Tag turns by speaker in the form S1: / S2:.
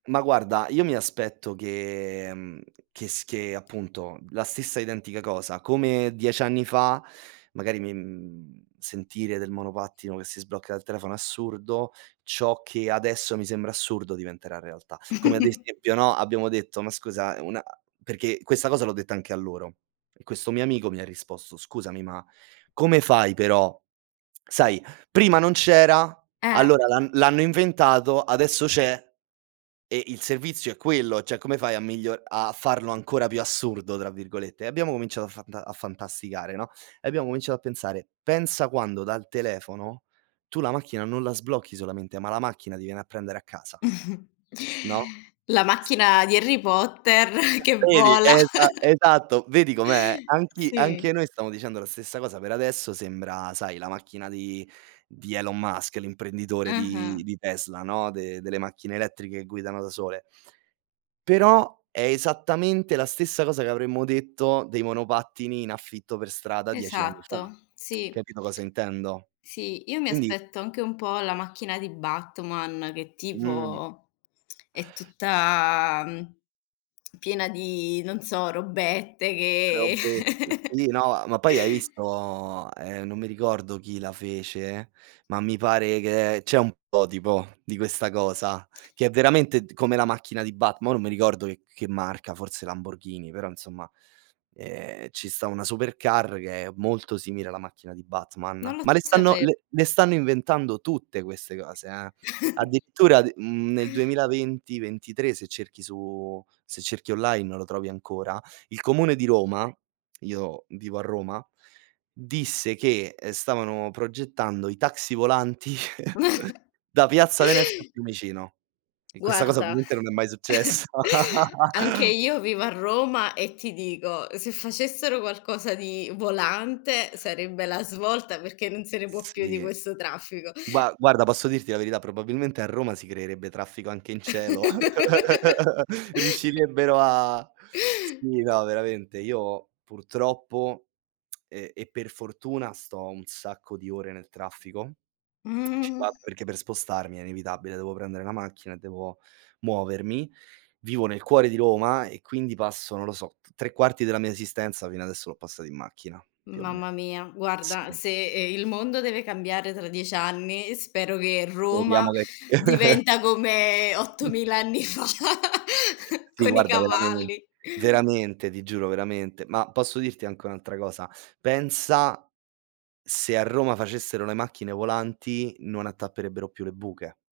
S1: Ma guarda, io mi aspetto che mhmm, che s che appunto la stessa identica cosa. Come 10 anni fa, magari mi mhmm, sentire del monopattino che si sblocca dal telefono assurdo, ciò che adesso mi sembra assurdo diventerà realtà. Come ad esempio, no, abbiamo detto, ma scusa, una perché questa cosa l'ho detta anche a loro, e questo mio amico mi ha risposto: "Scusami, ma come fai però? Sai, prima non c'era,
S2: Eh.
S1: allora l'han l'hanno inventato, adesso c'è. E il servizio è quello, cioè, come fai a miglio a farlo ancora più "assurdo" tra virgolette?" E abbiamo cominciato a fanta a fantasticare, no, e abbiamo cominciato a pensare: "Pensa quando dal telefono, tu la macchina non la sblocchi solamente, ma la macchina ti viene a prendere a casa". No?
S2: La
S1: Sì
S2: macchina di Harry Potter
S1: [unintelligible]
S2: che
S1: Vedi,
S2: vola.
S1: è esa esatto, vedi com'è? Anch'i anche
S2: Sì.
S1: noi stiamo dicendo la stessa cosa per adesso, sembra sai, la macchina di di Elon Musk, l'imprenditore
S2: Ah-ah.
S1: di di Tesla, no, de delle macchine elettriche che guidano da sole. Però, è esattamente la stessa cosa, che avremmo detto dei monopattini in affitto per strada 10 anni fa.
S2: Esatto, sì.
S1: Capito cosa intendo?
S2: Sì, io mi
S1: Quindi
S2: aspetto anche un po' la macchina di Batman, che
S1: Mhmm
S2: tipo, è tutta, mhmm, piena di non so, robette che
S1: Robett sì, no ma poi hai visto, ehm, non mi ricordo chi la fece, ma mi pare che c'è un prototipo di questa cosa, che è veramente d come la macchina di Batm mo non mi ricordo c che marca, forse Lamborghini, però insomma, ehm, ci sta una supercar, che è molto simile alla macchina di Batman,
S2: Non lo
S1: ma le stanno
S2: sape
S1: le le stanno inventando tutte queste cose, eh, addirittura d mhmm, nel 2020, 23 se cerchi su se cerchi online lo trovi ancora, il comune di Roma io vivo a Roma, disse che, ehm, stavano progettando i taxi volanti da piazza Venezia a Fiumicino, e questa cosa
S2: Guarda,
S1: ovviamente non è mai successa.
S2: anche io vivo a Roma, e ti dico, se facessero qualcosa di volante, sarebbe la svolta, perché non se ne può più di
S1: Sì,
S2: questo traffico.
S1: gua guarda, posso dirti la verità? Probabilmente a Roma si creerebbe traffico anche in cielo. Riuscirebbero a sì, no, veramente. Io purtroppo e e per fortuna, sto un sacco di ore nel traffico. Ci
S2: Mhmm
S1: vado perché per spostarmi è inevitabile, devo prendere la macchina e devo muovermi. Vivo nel cuore di Roma, e quindi passo, non lo so, t 3/4 della mia esistenza fino adesso l'ho passato in macchina più o meno.
S2: Mamma mia, guarda
S1: Sì.
S2: se, ehm, il mondo deve cambiare tra 10 anni, spero che Roma
S1: Speriamo che
S2: diventa come
S1: Mh
S2: 8000 anni fa,
S1: Sì,
S2: con i
S1: guarda veramen
S2: cavalli.
S1: veramente ti giuro, veramente, ma posso dirti anche un'altra cosa? Pensa, se a Roma facessero le macchine volanti, non attapperebbero più le buche.